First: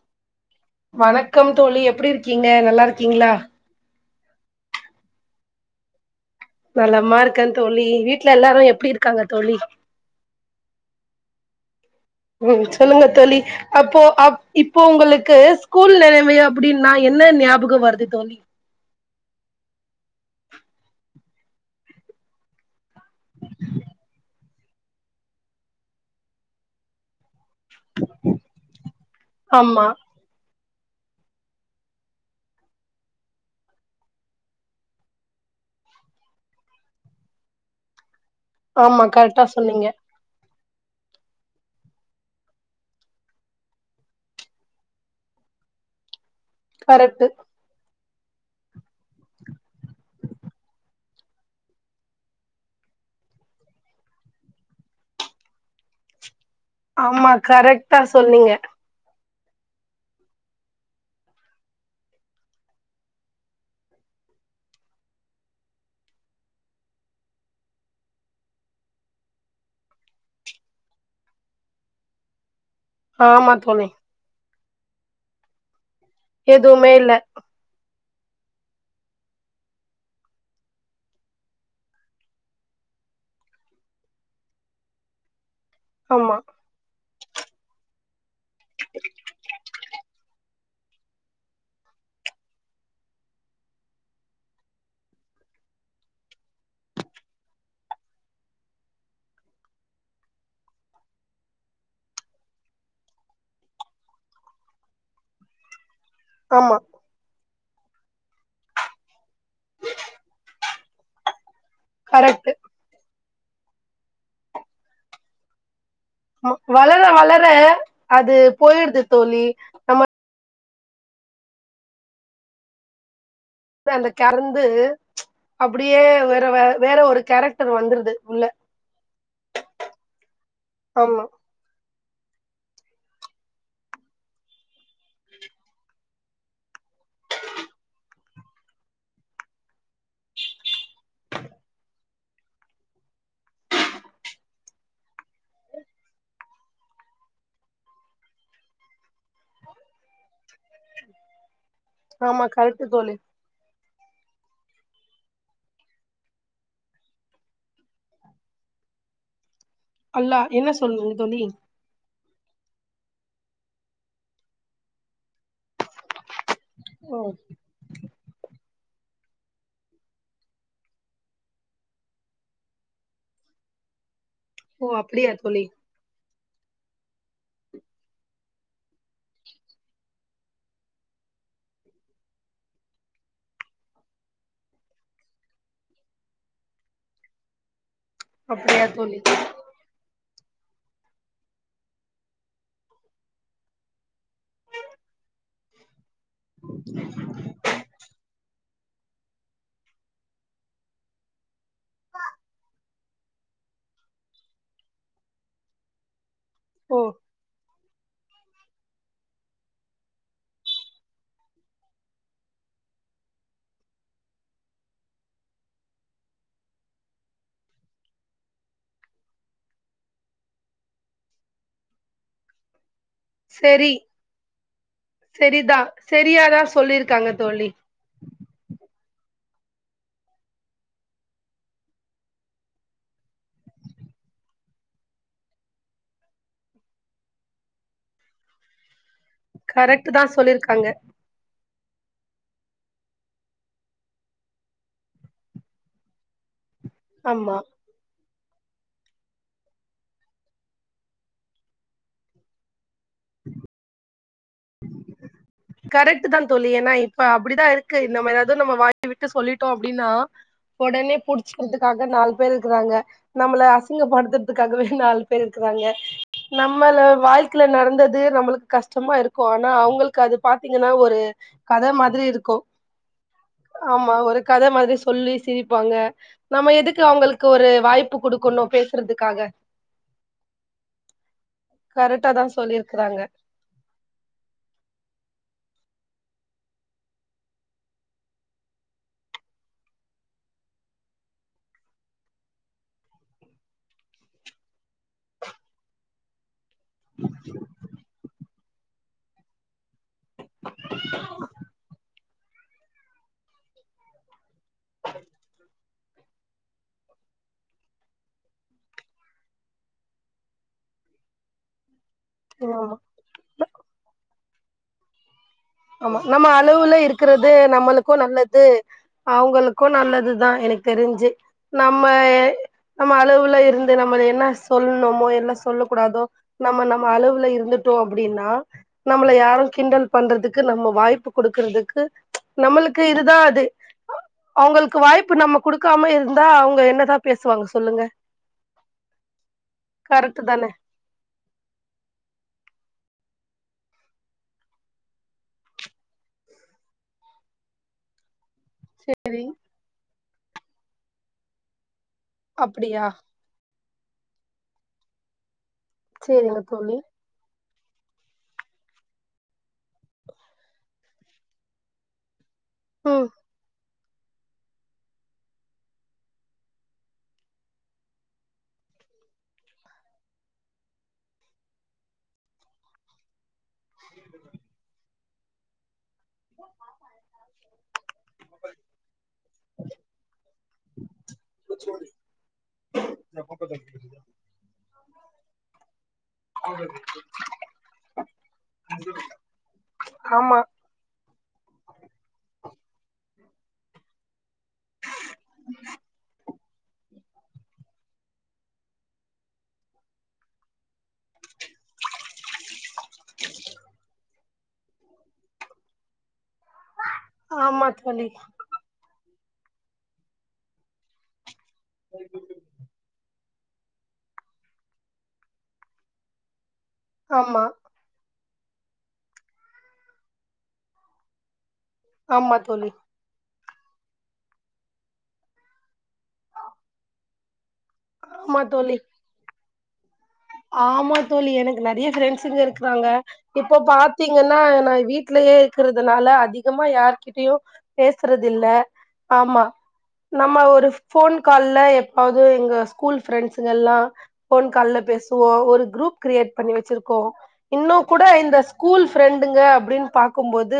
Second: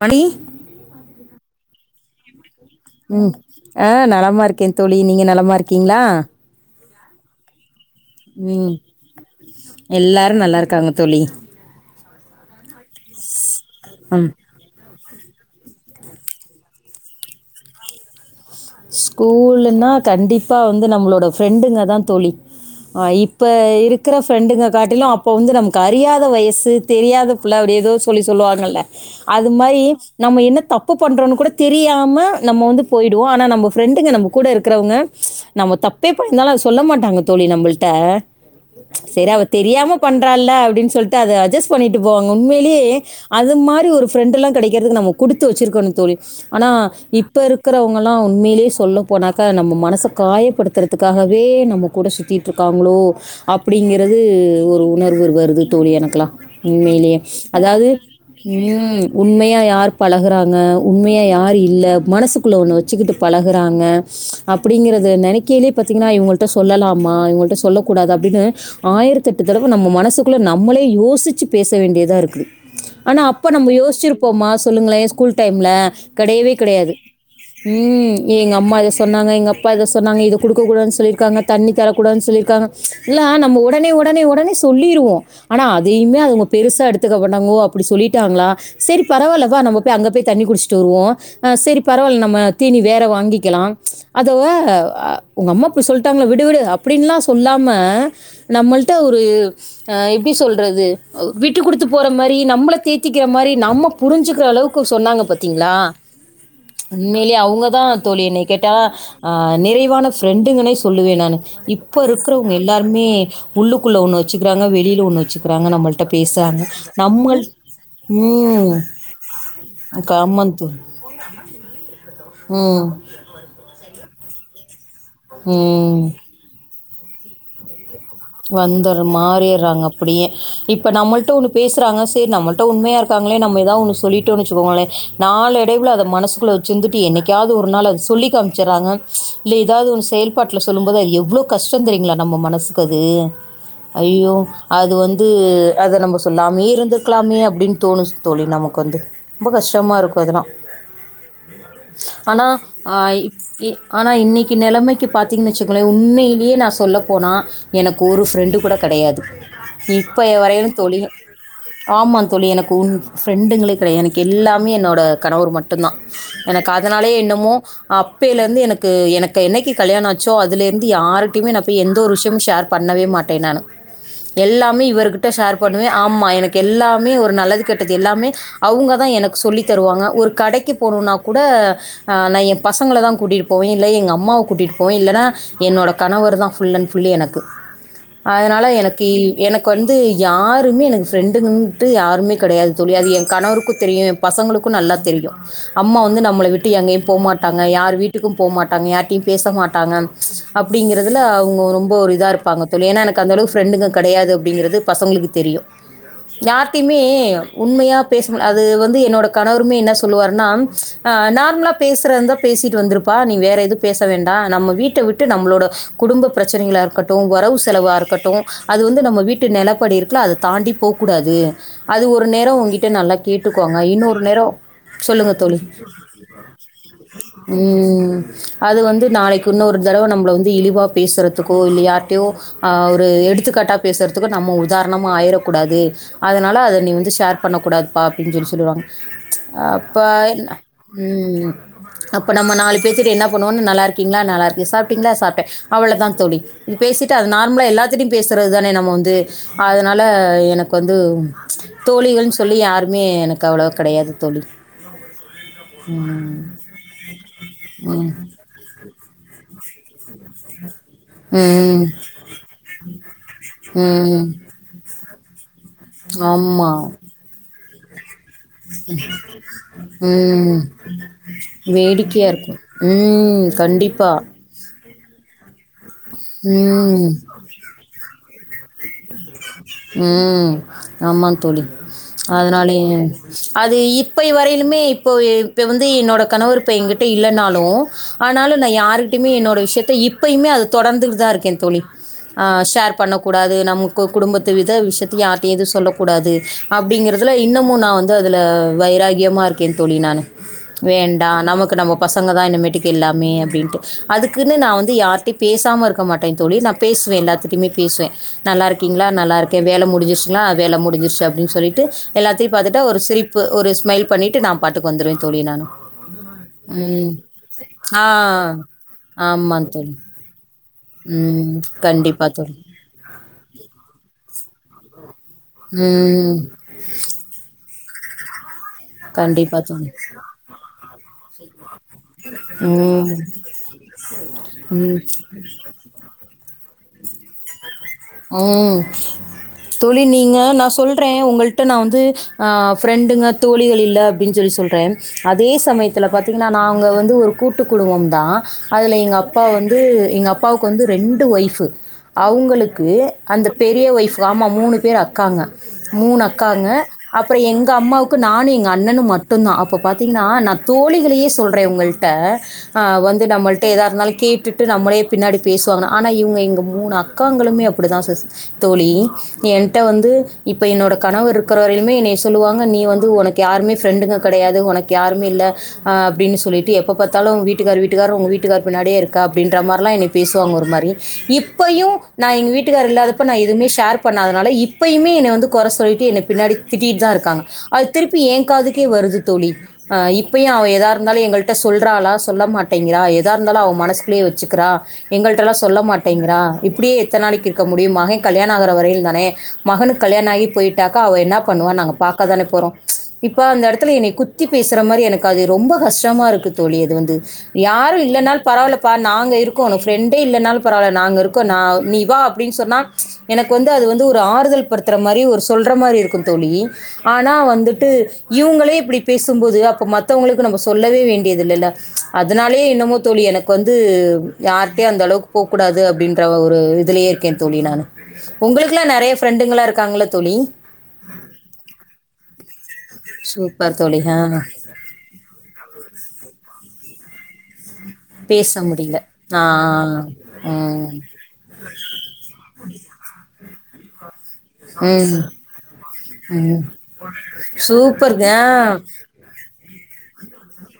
மணி வணக்கம் தோழி எப் எப்டி இருக்கீங்க நல்லா இருக்கீங்களா நல்ல இருக்கே தோழி நீங்க நலமா இருக்கீங்ளா நலமா இருக்கே தோழி வீட்ல எல்லாரு உம் எப்டி இருக்காங்க தோழி எல்லாரு நல்லா இருக்காங்க தோழி ம் சொல்லுங்க தோழி அப்போ அ ம் இப்போ உங்களுக்கு ஸ்கூல் நிலமையு அப்டின் என்ன ஞாபகம் வருது தோழி ஸ்கூல்ன்னா கண்டிப்பா வந்து நம்மளோட ஃப்ரெண்டுங்க தா தோழி ஆஹ் இப்ப இருக்ற ஃப்ரெண்டுங்க காட்டிலும் அப்ப வந்து நமக்கு அறியாத வயசு தெரியாத அப்டி ஏதோ சொல்லி சொல்லுவாங்கல்ல அது மாரி ஆமா நம்ம என்ன த தப்பு பண்றோன்னு கூட தெரியாம நம்ம வந்து போயிடுவோ நம்ம பிரெண்டுங்க நம்ம கூட இருக்குறவுங்க நம்ம தப்பே பண்ணியிந்தாலு அத சொல்ல மாட்டாங்க தோழி நம்மள்ட்ட ஆமா சேரி அவ கரெக்டா சொன்னீங்க தெரியாம பண்றால அப் அப்டினு சொல்லிட்டு அத அட்ஜஸ் பண்ணிட்டு போவாங்க உண்மையிலேயே அது மாரி ஒரு ஃப்ரண்டெல்லா கெடைக்குறதுக்கு நாம குடுத்து வெச்சிருக்கனு தோழி ஆனா கரெக்ட்டு இப்ப இருக்குறவங்க நாமலா உண்மையிலே சொல்ல போனாக்க நம்ம மனச காயப்படுத்துறதுக்காகவே நம்ம கூட சுத்திட்டு இருக்காங்களோ அப்டிங்கறது ஒரு உணர்வு வருது தோழி எனக்கெல்லா உண்மையிலேயே ஆமா அதாவது கரெக்டா சொன்னீங்க உம் உண்மையா யார் பழகுறாங்க உண்மையா யார் இல்ல மனசுக்குள்ளே ஒன்னு வச்சு வச்சுக்கிட்டு பழகுறாங்க அப்டிங்கறத நெனக்கையிலேயே பாத்தீங்கன்னா இவங்கள்ட்ட சொல்லலாமா இவங்கள்ட சொல்லக்கூடாது அப்டின்னு ஆயிரத்தெட்டு தடவ நம்ம மனசுக்குள்ளே நம்மளே யோசிச்சு பேச வேண்டியதாக இருக்கு ஆனா அப்ப ஆமா நம்ம தோழி யோசிச்சிருப்போமா சொல்லுங்களே ஸ்கூல் டைம்ல எதுவுமே இல்ல உம் எங்க அம்மா இத சொன்னாங்க எங்க அப்பா இத சொன்னாங்க இத குடுக்க கூடாதுன்னு சொல்லியிருக்காங்க தண்ணி தரக்கூடாதுன்னு சொல்லியிருக்காங்க இதெல்லா நம்ம உடனே உடனே உடனே சொல்லிருவோ ஆனா அதையுமே ஆமா அவுங்க பெருசா எடுத்து ஒத்துங்க மாட்டாங்க ஓ அப்டி சொல்லிட்டாங்ளா சரி பரவாயில்ல வா நம அங்க போய் தண்ணி குடிச்சிட்டு வருவோ சரி பரவாயில்ல நம்ம இனி நீ வேற வாங்கிக்கலா அதவ் உங்க அம்மா இப்டி சொல்லிட்டாங்கள விடு விடு அப்படின்னுல்லா சொல்லாம நம்மள்ட்ட ஒரு அ எப்டி சொல்றது விட்டு குடுத்து போற மாரி நம்மள தேத்திக்கிற மாரி நம்ம புரிஞ்சுக்ற அளவுக்கு சொன்னாங்க பாத்தீங்களா ஆமா அவுங்க தா தோழி என்னய கேட்டா நிறைவான பிரெண்டுன்னுங்கனை சொல்லுவே நானு இப்ப இப்ப இருக்குறவுங்க கரெக்ட்டு எல்லாருமே உள்ளுக்குள்ள ஒன்னு வச்சுருக்காங்க வெளில ஒன்னு வச்சுருக்காங்க நம்ம வளர வளர அது ம் போயிடுது தோழி நம்ம போ ம் அந்த கறந்து ம் அப்டியே வேரவ வேற ஒரு கேரக்டர் வந்துருது உள்ள வந்துற மாறிடுறாங்க அப்டியே இப்ப ஆமா நம்மளிட்ட ஒண்ணு பேசுறாங்க செரி நம்மள்ட உண்மையா இருக்காங்களே நம்ம ஏதாது ஒ சொல்லிட்டோன்னு வச்சுக்கோங்களேன் நாலு இடைவுல அதை மனசக்குள்ள வச்சிருந்துட்டு என்னைக்கையாவது ஒரு நாள் அத சொல்லி காமிச்சடுறாங்க இல்ல ஏதது செயல்பாட்டல சொல்லும்போது எவ்ளோ கஷ்டம் தெரியங்களா நம்ம மனசு க்குது ஐயோ அது வந்து அதை நம்ம சொல்லாமே இருந்திருக்கலாமே அப்டின்னு தோணும் தோழி நமக்கு வந்து ரொம்ப கஷ்டமாக இருக்கும் அதெல்லாம் ஆமா அனா கரெக்ட் அ தோழி ப் இ ஆனா இன்னைக்கு நிலைமைக்கு பாத்தீங்கன்னு வச்சுங்களேன் உண்மையிலயே நா சொல்ல போனா எனக்கு ஒரு ஃப்ரெண்டு கூட கிடையாது இப்ப அல்லா என்ன வரையும் தோழி சொல்லுங்க ஆமா எனக்கு ஒரு ஃப்ரெண்டுங்களே கிடையாது எனக்கு எல்லாமே என்னோட கணவர் மட்டும் தான் எனக்கு அதனாலயே ஓ என்னமோ அப்பயிலே இருந்து எனக்கு எனக்கு என்னைக்கு கல்யாண ஆச்சோ அதுல இருந்து யாருக்கிட்டயுமே எந்த ஒரு விஷயமும் ஷேர் பண்ணவே மாட்டேன் நானு எல்லாமே ஓ இவர்கிட்ட அப்படியா ஷேர் தோழி பண்ணுவேன் ஆமா எனக்கு எல்லாமே ஒரு நல்லது கெட்டது எல்லாமே அவுங்கதான் எனக்கு சொல்லி தருவாங்க ஒரு கடைக்கு போனும்னா கூட ஆ நான் என் பசங்களை தான் கூட்டிட்டு போவேன் இல்லனா எங்க அம்மாவை கூட்டிட்டு போவேன் இல்லன்னா என்னோட கணவர் தான் ஃபுல் அண்ட் ஃபுல்லி எனக்கு அதனால அப்படியா எனக்கி தோழி எனக்கு வந்து யாரு எனக்கு ஃப்ரண்டுனுட்டு யாருமே கிடையது தோழி அது என் கணவருக்கும் தெரியும் பசங்களுக்கும் நல்லா தெரியும் அம்மா வந்து நம்மள விட்டு எங்கேயும் போகமாட்டாங்க யார் வீட்டுக்கும் போகமாட் அவுங்க யாரிட்டையும் பேச மாட்டாங்க அப்டிங்கிறதுல அவுங்க ரொம்ப ஒரு இதா யிருப்பாங்க தோழி ஏன்னா எனக்கு அந்தளவு ஃப்ரெண்டுங்க கிடையாது அப்டிங்கிறது பசங்களுக்கு தெரியும் யார்ட்டயுமே ஓ உண்மையா பேச அது வந்து என்னோட கணவருமே என்ன சொல்லுவார்னா நார்மலா பேசுற இருந்தா பேசிட்டு வந்திருப்பா நீ வேற எதுவும் பேச வேண்டாம் நம்ம வீட்டை விட்டு நம்மளோட குடும்ப பிரச்சனைகளா இருக்க ட்டும் வரவு செலவா இருக்கட்டும் அது வந்து நம்ம வீட்டு நிலப்படி இருக்குல அதை தாண்டி போக்கூடாது அது ஒரு நேரம் உங்கிட்ட நல்லா கேட்டுக்கோங்க சரி இன்னொரு நேரம் சொல்லுங்க தோழி சரிதா சரியாதா சொல்லிருக்காங்க தோழி ம் அது வந்து நாளைக்கு இன்னொரு தடவை நம்மளை வந்து இழிவா பேசுறதுக்கோ இல்ல யா ர்ட்டயோ அ ஒரு எடுத்துக்காட்டா பேசுறதுக்கு நம்ம உதாரணமா ஆயிடக்கூடாது அதனால அதை நீ வந்து ஷேர் பண்ணக்கூடாதுப்பா அப்டின்னு சொல்லி சொல்லுவாங்க கரெக்ட் தா அ சொல்லிருக்காங்க [unintelligible] ம் அப்ப நம்ம நாலு பேத்துக்கு என்ன பண்ணுவோன்னு நல்லா இருக்கீங்களா நல்லா இருக்கு சாப்டீங்களா சாப்ட அவ்ளவதாங் தோழி இப்டி பேசிட்டு அது ஆமா நார்மலா எல்லாத்திட்டையும் பேஸ் சுத்துர்தானே நம்ம வந்து அதனால எனக்கு வந்து தோழிகள்ன் சொல்லி யாருமே எனக்கு அவ்ளோ கெடையாது கரெக்டுதா தோழி ஏன்னா இப்ப அப்டிதா இருக்கு ம். இந்த மாரியாவது நம்ம வாய் விட்டு சொல்லி ட்டோ அப்டின்னா ஒடனே ம். புடுச்சுக்குறதுக்காக நாலு பேர் இருக்குறாங்க நம்மள ம் அசிங்கப்படுத்துறதுக்காகவே நாலு இருக்குறாங்க ஆமா. நம்மள வாழ்க் கள நடந்தது ந்து நம்மளுக்கு கஷ்டமா இருக் கு ஆனா அவுங்களுக்கு அது ம். பாத்தீங்கன்னா ஒரு கத மாதிரி வேடிக்கையா இருக்கு இருக்கும். ம். கண்டிப்பா. ஆமா ஒரு கத மாதிரிஸ் சொல்லி சிரிப் பாங்க நம்ம எதுக்கு ம். அவுங்களுக்கு ஒரு வாய்ப்பு குடுக்குணு பேஸ் ப்புறதுக்காக ம் ஆமாந் தோழி கரெக்டா தா அதனாலயே சொல்லிருக்கறாங்க அது இப்பய வரை இப்பயுமே இப்போ இப்ப வந்து என்னோட கணவர் இப்ப எங்கிட்ட இல்லனாலு ஆனாலு நா யாருகிட்டயுமே என்னோட விஷ்யத்த இப்பயுமே அது தொடந்துகிட்டுதா இருக்கேந் தோழி ஆ ஷேர் பண்ணக்கூடாது நமக்கு குடும்பத் த்து வித விஷ்யத்த யாருட்டையு எது சொல்லக் கூடாது அப்டிங்குறதுல இன்னமு நா வந்து அதுல வைராகியமாக இருக்கேன் தோழி நானு வேண்டா நமக்கு நம்ம பசங் பசங்கதா இனிமேட்டுக்கு எல்லாமே அப்டின்டு அதுக் க்குனு நா வந்து யாரிட்டையு பேசாம இருக் இருக்க மாட்டேந் தோழி நா பேசுவே எல்லாத்திட்டுமே பேசுவே நல்லா இருக்கீங்களா நல்லா இருக்கே வேல முடுஞ்சுருச்சுனா வேல முடிஞ்சுருச்சு அப்டின் சொல்லிட்டு எல்லாத்தையு பாத்துட்டா ஆமா ஒரு சிரிப்பு ஒரு ஸ்மைல் பண்ணிட்டு நாம் பாட்டுக்கு வந்துருவே தோழி நானு ஆமா நம்ம அளவுல இருக்குறது ஆ நம்மளுக்கு நல்லது ஆமாம் அவங்களுக்கு தோழி நல்லதுதா எனக் தெருஞ்சு ம் நம்ம கண்டிப்பாக தோழி நம்ம அளவுல இருந்து நம் ஒரு என்ன சொல்ணுமோ சொல்லக்கூடாதோ ம் நம்ம நம்ம அளவுல இருந்துட் டோ அப்டின்னா நம்மள கண்டிப்பாக யாரும் தோழி கிண்டல் பண்றது வாய்ப்பு குடுக்கறதுக்கு நம்மளுக்கு ம் இதுதா அது ம் அவங்களுக்கு வாய்ப்பு நம்ம குடுக்காம இருந்தா அவுங்க என்னதா பேசுவாங்க சொல்லுங்க ம் தோழி நீங்க கரெக்ட் தான நா சொல்றேன் உங்களிட்ட நா வந்து அ ஃபிரண் திங்ல தோழிகள் இல்லனு அப்பிடின்னு சொல்லி சொல்றேன் அதே சமயத்தில் பாத்தீங்கன்னாங்க வந்து நாங்க ஒரு கூட்டு குடும்பம் தா அதுல எங்க அப்பா வந்து எங்க அப் அப்பாவுக்கு வந்து ரெண்டு ஒய்ஃபு அவுங்களுக் கு அப்டியா அந்த பெரிய ஒய்ஃப் ஆமா மூணு பேர் அக்காங்க மூணு சேரிங்க அக்காங்க தோழி அப்புற எங் க அம்மாவுக்கு நானு எங்க அண்ணனு மட்டுந்தான் அப்ப பாத்தீங்கன்னா நா தோழிகளையே சொல்றே உங்கள்ட ஆ வந்து ம் நம்மள்ட ஏதா இருந்தாலு கேட்டுட்டு நம்மளே பின்னாடி பேசுவாங்க ஆனா இவுங்க எங்க மூணு அக்காங்களுமே அப்புடித்தான் சிஸ் தோழி ஏன்ட வந்து இப்ப என்னோட கணவர் இருக்கிற வரையிலுமே என்ய சொல்லுவாங்க நீ வந்து உனக்கு யாருமே ஃப்ரெண்டுங்க கெடையாது உனக்கு யாருமே இல்ல ஆ அப்டினு சொல்லிட்டு எப்ப பாத்தாலும் வீட்டுகார் வீட்டுகார் ஒங்க வீட்டுகார் பின்னாடியே இருக்க அப்பிடின்ற என்னைய பேசுவாங்க ஒரு மாரி இப்பயும் நா எங்க வீட் இல்லாதப்ப நா எதுமே ஷேர் பண்ணாதுனால இப்பயுமே என்னைய வந்து குறை சொல்லிட்டு எனக் பின்னாடி திட்டிட்டு தா இருக்காங்க அது திருப்பி ஏங் காதுக்கே வருது தோழி இப்ப ஆமா அவ இருந்தாலு எங்கள்ட சொல்றா சொல்ல மாட் மாட்டிங்கிளா எத இருந்தாலு அவ மனசுக்குலே வச் டை வச்சுக்கிறா எங்கள்டல்லா சொல்ல மாட்டேங்கிறா இப்புடியே எத்தன் நாளைக்கி க முடியும் மகன் கல்யாணம் ஆக வரையுந்தானே மகனுக்கு கல்யாணம் ஆயி போயிட்டாக்கா அவ என்ன பண்ணுவானு நாங்க பாக்க தானே ச் இப்ப அந்த எடத்துல என்ன குத்தி பேசுற மாரி எனக்கு அது ரொம்ப கஷ்டமாருக்கு தோழி அது வந்து ஆமா யாரு தோழி இல்லன்னால் பரவாலப்பா நாங்க இருக் ஒனக் ஃப்ரெண்டே இல்லன்னாலு பராவால்ல நாங்க இருக்கோ நா நீ வா எனக்கு வந்து அது வந்து ஒரு ஆறுதல் படுத்துற மாரி ஒரு சொல்ற மாரி இருக்குந்தோழி ஆனா ஆமா வந்துட்டு இவுங்களே இப்டி பேசும்போது அப்போ மத்தவங்களுக்கு நம்ப சொல்லவே வேண்டியதுல்ல அதுனாலயே என்னமோ தோழி எனக் க்கு வந்து யார்டயு அந்தளவுக்கு போக்கூடாது அப்டின்ற ஒரு இதுலயே இரு க்கே தோழி நானு ஆமா உங்களுக்குலா தோழி நெறைய ஃப்ரெண்டுங்களா இரு க்காங்ள ஆமா தோழி எனக்கு நெறைய ஃப்ரெண்ட்ஸுங்க இருக்குறாங்க இப்போ சூப்பர் தோழி ஆ பாத்தீங்கன்னா நா வீட்லயே இருக்குறதுனால அதிக கமா யார் கிட்டயு பேச பேசுறதில்ல முடியல ஆ ஆமா நம்ம ஒரு ம் ஃபோன் கால்ல எப்பாவுது எங்க ஸ்கூல் ஃப்ரண்ட் ஸுங்கெல்லா ஃபோன் கால்ல ம் பேசு வோ ஒரு குரூப் கிரியேட் ம் பண்ணி வச்சுருக்கோ இன்னு கூட சூப்பர்ங்க இந்த ஸ்கூல் ஃபிரெண்டுங் க அப்டின் பாக்கும்போது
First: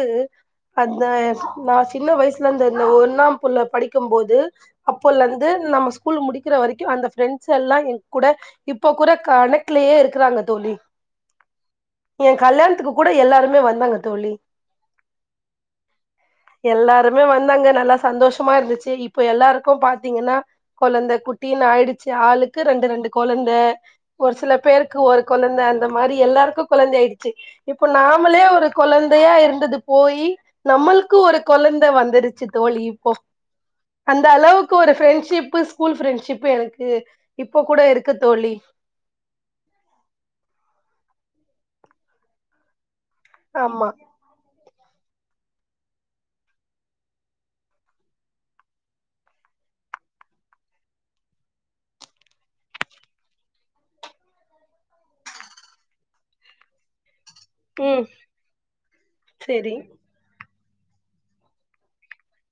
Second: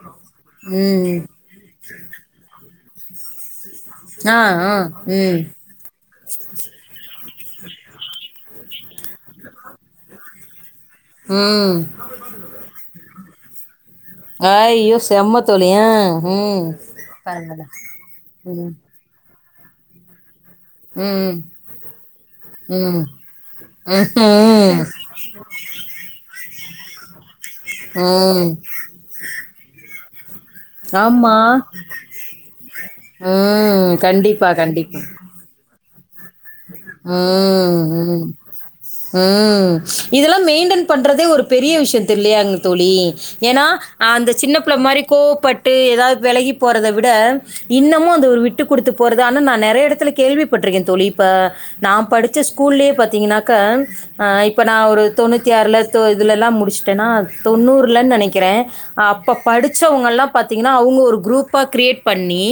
அந்த ம் நா சின்ன வயசுலந் த இந்த ஒன்னாம் புள்ள படி க்கும் போது ஆ ஆ ம் அப்போல்லந்து நம்ம ஸ்கூல் முடிக்கிற வரைக்கு அந்த ஃபிரெண்ட் ஸெல்லா எ கூட இப்பொ கூட கனக்ட்லயே இருக்குறாங்க தோழி ம் எ கல்யாண்த்துக்கு கூட எல்லாருமே வந்தாங்க தோழி ஆய்யோ செம்ம தோழி ஆ ஹும் எல்லாருமே வந்தாங்க [unintelligible] க்கு பாத்தீங்கன்னா கொழந்த குட்டின்னு ஆயிடுச்சு ஆளுக்கு ரெண்டு ம் ரெண்டு கொழந்த ஒரு சில ம் பேருக்கு ஒரு கொழந்த அந்த மாதிரி எல்லா ருக்கு கொழந்தயாயிடுச்சு இப்ப நாமளே ம் ஒரு கொழந்தையா இருந்தது போயி நம்மளுக்கு ஆமா ஒரு கொழந்த வந்துருச்சு தோழி இப்போ ம் அந்த கண்டிப்பா அளவுக்கு ஒரு கண்டிப்பா ஃப்ரெண்ட்ஷிப்பு ஸ்கூல் ஃப்ரெண்ட்ஷிப் பு எனக்கு இப்ப ம் கூட இருக்கு ம் தோழி ம் இதுல்லா மெயின்டென் பண்றதே ஒரு பெரிய விஷ்யொ தெர்லயாங்க தோழி ஏனா ஆமா அந்த சின்ன ப்புல மாரி கோவப்பட்டு ஏதாவது விலகி போறத விட இன்னமு அந்த ஒரு விட்டு குடுத்து போறத ஆன நா நெறைய இடத்துல கேள்விப்பட்டிருக்கே தோழி பா நா படிச்ச ஸ்கூல்லயே பாத்தீங்கன்னாக்க ஆ இப்ப நா ஒரு தொண்ணூத்தி ஆறில தொ இதுலலா முடிச்ட்டன்னா ம் தொண்ணூறுலன்னு நெனைக்கிறே அப்ப சரி படிச்சவங்கல்லா பாத் த்தீங்கன்னா அவுங்க ஒரு குரூப்பா கிரியேட் பண்ணி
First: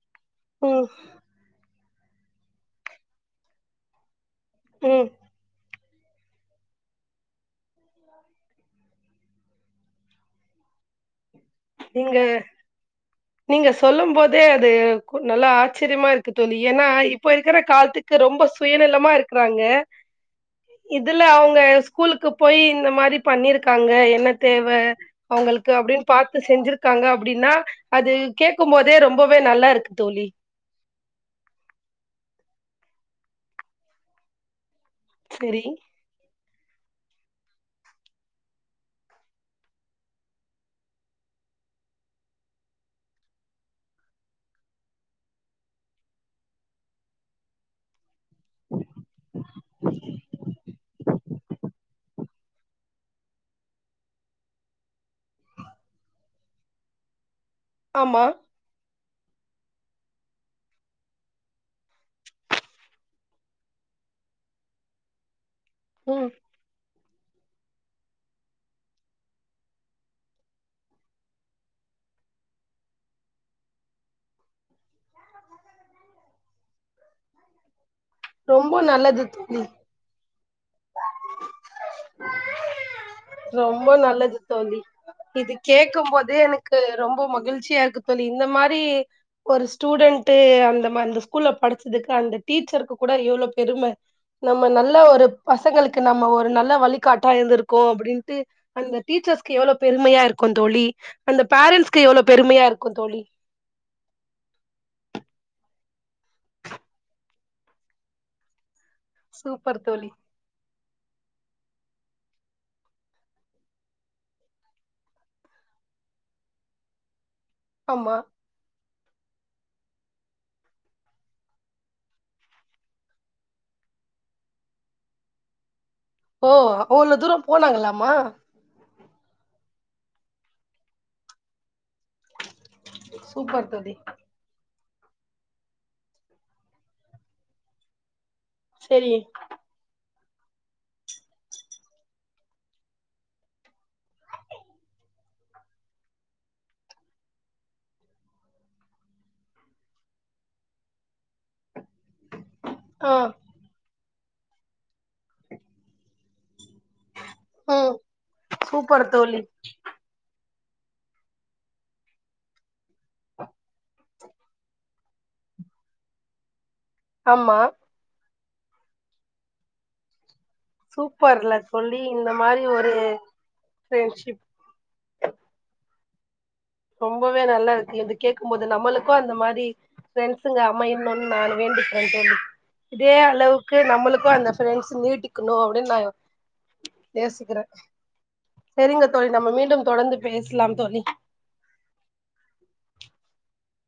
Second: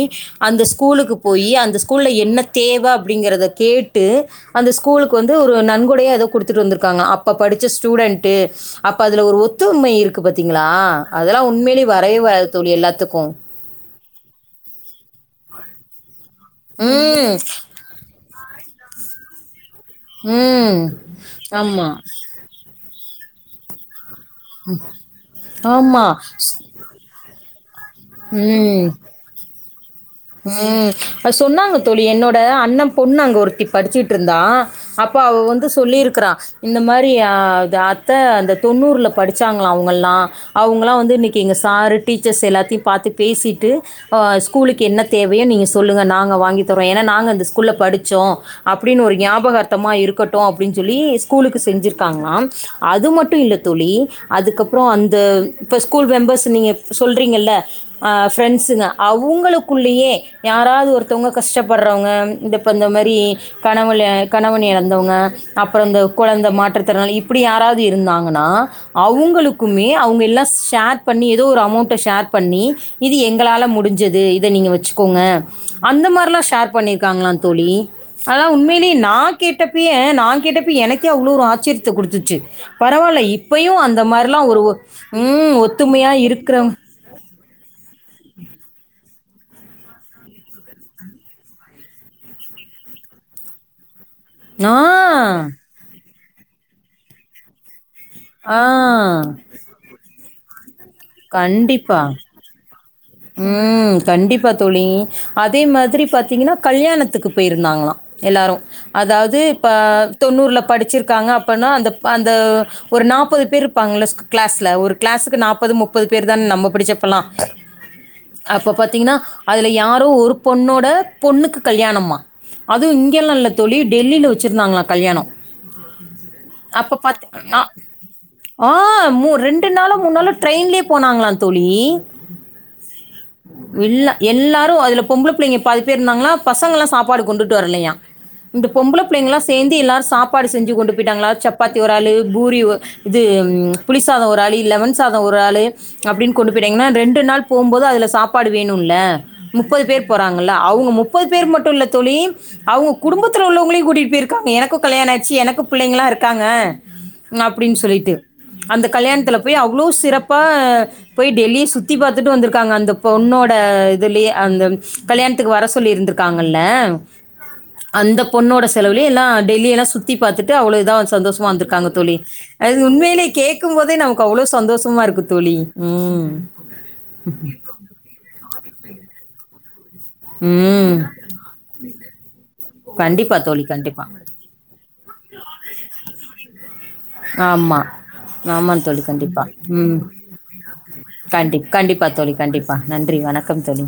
அந்த ம் ஸ்கூலுக்கு போய் அந்த ஸ் கூல்ல என்ன தேவ அப்பிடிங்கிறத கேட்டு அந்த ம் ஸ்கூலுக்கு வந்து ஒரு நன் கூடையே அது குடுத்துட்டு வந்திருக்காங்க அப்ப படிச்ச ஸ்டூடென்ட் அப்ப அதுல ஒரு ஒத்துமை இருக்கு பத்தீங்களா அ நீங்க நீங்க சொல்லு போதே அது நல்லா ஆச்சிரியமா இருக்கு தோழி ஏன்னா இப்ப ம் இருக்கிற காலத்துக்கு ரொம்ப சுயநலமா இருக்கிறாங்க ம் இதுல அவுங்க ஆமாம் ஸ்கூலுக்கு போய் இந்த மாரி பண்ணிருக்காங்க என்ன தேவ அவுங்களுக்கு அப்பிடின்னு ஆமாம் பாத் த்து செஞ்சிருக்காங்க அப்பிடின்னா அது ம் கேடக்குபோதே ரொம்பவே நல்லா இருக்கு தோழி ம் அது சொன்னாங்க தோழி என்னோட அண்ண பொண்ணு அங்க ஒருத்தி படிச்சுட்டுருந்தா அப்ப அவ சரி வந்து சொல்லியிருக்கறா இந்த மாரி ஆ அது அத்த அந்த தொண்ணூர்ல படிச்சாங்களா அவுங்கலா அவங்கலா வந்து இன்னிக்கி எங்கள் சரு டீச்சர்ஸ் எல்லாத்தியு பாத்து பேசிட்டு ஆ ஸ்கூலுக்கு என்ன தேவையோ நீங்க சொல்லுங்க நாங்க வாங்கிதர்றோ ஏன்னா நாங்க அந்த ஸ்கூல்ல படிச் சோ அப்பிடின்னு ஒரு ஞாபக அர்த்தமா இருக்கட்டு அப்பிடின்னு சொல்லி ஸ்கூலுக்கு செஞ்சிருக்காங்காளா அது மட்டு இல்ல தோழி அதுக்கப்புறோ அந்த இப்ப ஸ்கூல் மெம்பர்ஸ் நீங்க ப் சொல்றீங்கல்ல ஆ ஆமா ஃப்ரெண்ட்ஸுங்க அவுங்குளுக் குள்ளேயே யாராது ஒருத்தவங்க கஷ்டப்படுறவங்க இந்த இப்ப இந்த மாரி கணவள கணவன இழந்தவங்க அப்புறோ இந்த ம் கொழந்த மாற்றுத்திறனாளி இப்பிடி யாராவது இருந்தாங்கன்னா அவுங்களுக்குமே அவுங்கல்லா ஷேர் பண்ணி ஏதோ ஒரு அமௌண்ட ஷேர் பண்ணி இது எங்களால முடிஞ்சது இத நீங்க வச்சிக்கோங்க அந்த மாரிலா ஷேர் பண்ணியிருக்காங்களான் தோழி அலான் ரொம்ப உண்மையிலேயே நா நல்லது தோழி கேட்டப்பயே நா கேட்டப்ப எனக்கே அவ்ளோ ஒரு ஆச்சியத்த குடுத்துச்சி பரவால்ல இப்பையு ரொம்ப அந்த நல்லது மாரில்லா ஒரு ஒ தோழி இது ம் கேக்கும் ஒத்துமையா போதே இருக்கிறவங்க எனக்கு ரொம்ப மகிழ்ச்சியா இருக்கு தோழி இந்த மாரி ஒரு ஸ்டூடண்ட்டு அந்த ம அந்த ஸ்கூல்ல படிச்சதுக்கு அந்த டீச்சருக்கு கூட எவ்ளோ பெரும நம்ம ஆ, நல்ல ஒரு பசங்களுக்கு நம்ம ஒரு நல்ல வழிக்காட்டா இருந்துருக்கோ அ ப்டின்ட்டு ஆ. அந்த டீச்சர்ஸுக்கு எவ்ளோ பெருமையா இரு க்குந் தோழி அந்த கண்டிப்பா. பேரண்ட்ஸ்க்கு எவ்ளோ பெருமையாரு ம் கண்டிப்பா தோழி அதே மாதிரி பாத்தீங்கனா கல்யாணத்துக்கு பேயிருந்தாங்களா எல்லாரு அதாவுது இப்பப சூப்பர் தோழி தொண்ணூர்ல படிச்சிரு க்காங்க அப்பனா அந்த அந்த ஒரு நாப்பது பேர்ருப்பாங்கல்ல கிளாஸ்ல ஒரு கிளாஸுக்கு நாப்பது முப்பது பேரு தான நம்ம படிச்சப்பல்லா ஆமா திங்னா அதுல யாரோ ஒரு பொண்ணோட பொண்ணுக்கு கல்யாணமா அது இங்கல்லா இல்ல தோழி டெல்லில வச்சிருந்தாங்களா கல்யாணொ ஓ அவ்ளோ தூரொ போனாங்களாமா ஆ மூ ரெண்டு நாளொ மூண் நாளொ ட்ரெயின்லயே போனாங்களா தோழி சூப்பர் தோழி இல்ல எல்லாரு அதுல பொம்பள புள்ளைங்க பாதி பேருந்தாங்களா பசங்கல்லா சாப்பாடு கொண்டுட்டு வரலயா இந்த பொம்பள செரி புள்ளைங்களா சேந்து எல்லாரு சாப் பாடு செஞ்சு கொண்டு போயிட்டாங்களா சப்பாத்தி ஒராளு பூரி ஒ இது புளி சாதொ ஒராளு லெமன் சாத ஒராளு அப்டின் கொண்டு போயிட்டாங்கனா ரெண்டு நாள் போம்போது அதுல சாப்பாடு வேணும்ல முப்பது பேர் போறாங்கல்ல அவுங்க முப்பது பேர் மட்டுல்ல தோழி அவுங்க ஆ குடும்பத்துல உள்ளவங்களையு கூட்டிட் போயிரு க்காங்க எனக்கு கல்யாண ஆச்சு எனக்கு புள்ளைங்களா இருக்காங்க அப்டின் ம் சொல்லிட்டு அந்த சூப்பர் கல்யாணத்துல தோழி போய் அவ்ளோ சிறப்பா அ போய் டெல்லிய சுத்தி பாத் துட்டு வந்துருக்காங்க அந்த பொண்ணோட இதுலயே அந்த கல்யாணத்துக்கு வர சொல்லி இருந்துருக்காங்கல்ல ஆமா அந்தப் பொண்ணோட செலவுலே எல்லா டெல்லி எல்லா சுத்தி பாத்துட் டு அவ்ள இதா சந்தோஷமா சூப்பர்ல வந்துருக்காங்க தோழி இந்த மாரி அது ஒரு உண்மையிலே கேக்கும் போதே நமக்கு ஃப்ரெண்ட்ஷிப் அவ்ளோ சந்தோஷமா இருக்கு தோழி ம் ரொம்பவே நல்லாருக்கு இது கேக்கும்போ து நம்மளுக்கு அந்த மா படி ஃப்ரண்ஸுங்க ம் அமையனுன் நானு வேண்டிக்கிறே தோழி இதே கண்டிப்பா தோழி அளவுக்கு கண்டிப்பா நம்மளுக்கும் அந்த சுய நீட்டிக்கணு அப்டினாயோ யோசிக்கிறே ஆமா ஆமாம் சரிங்க தோழி கண்டிப்பா நம்ம மீண்டும் ம் தொடர்ந்து பேசிலாம் தோழி கண்டி கண்டிப்பா தோழி கண்டிப்பா நன்றி வணக்கம் தோழி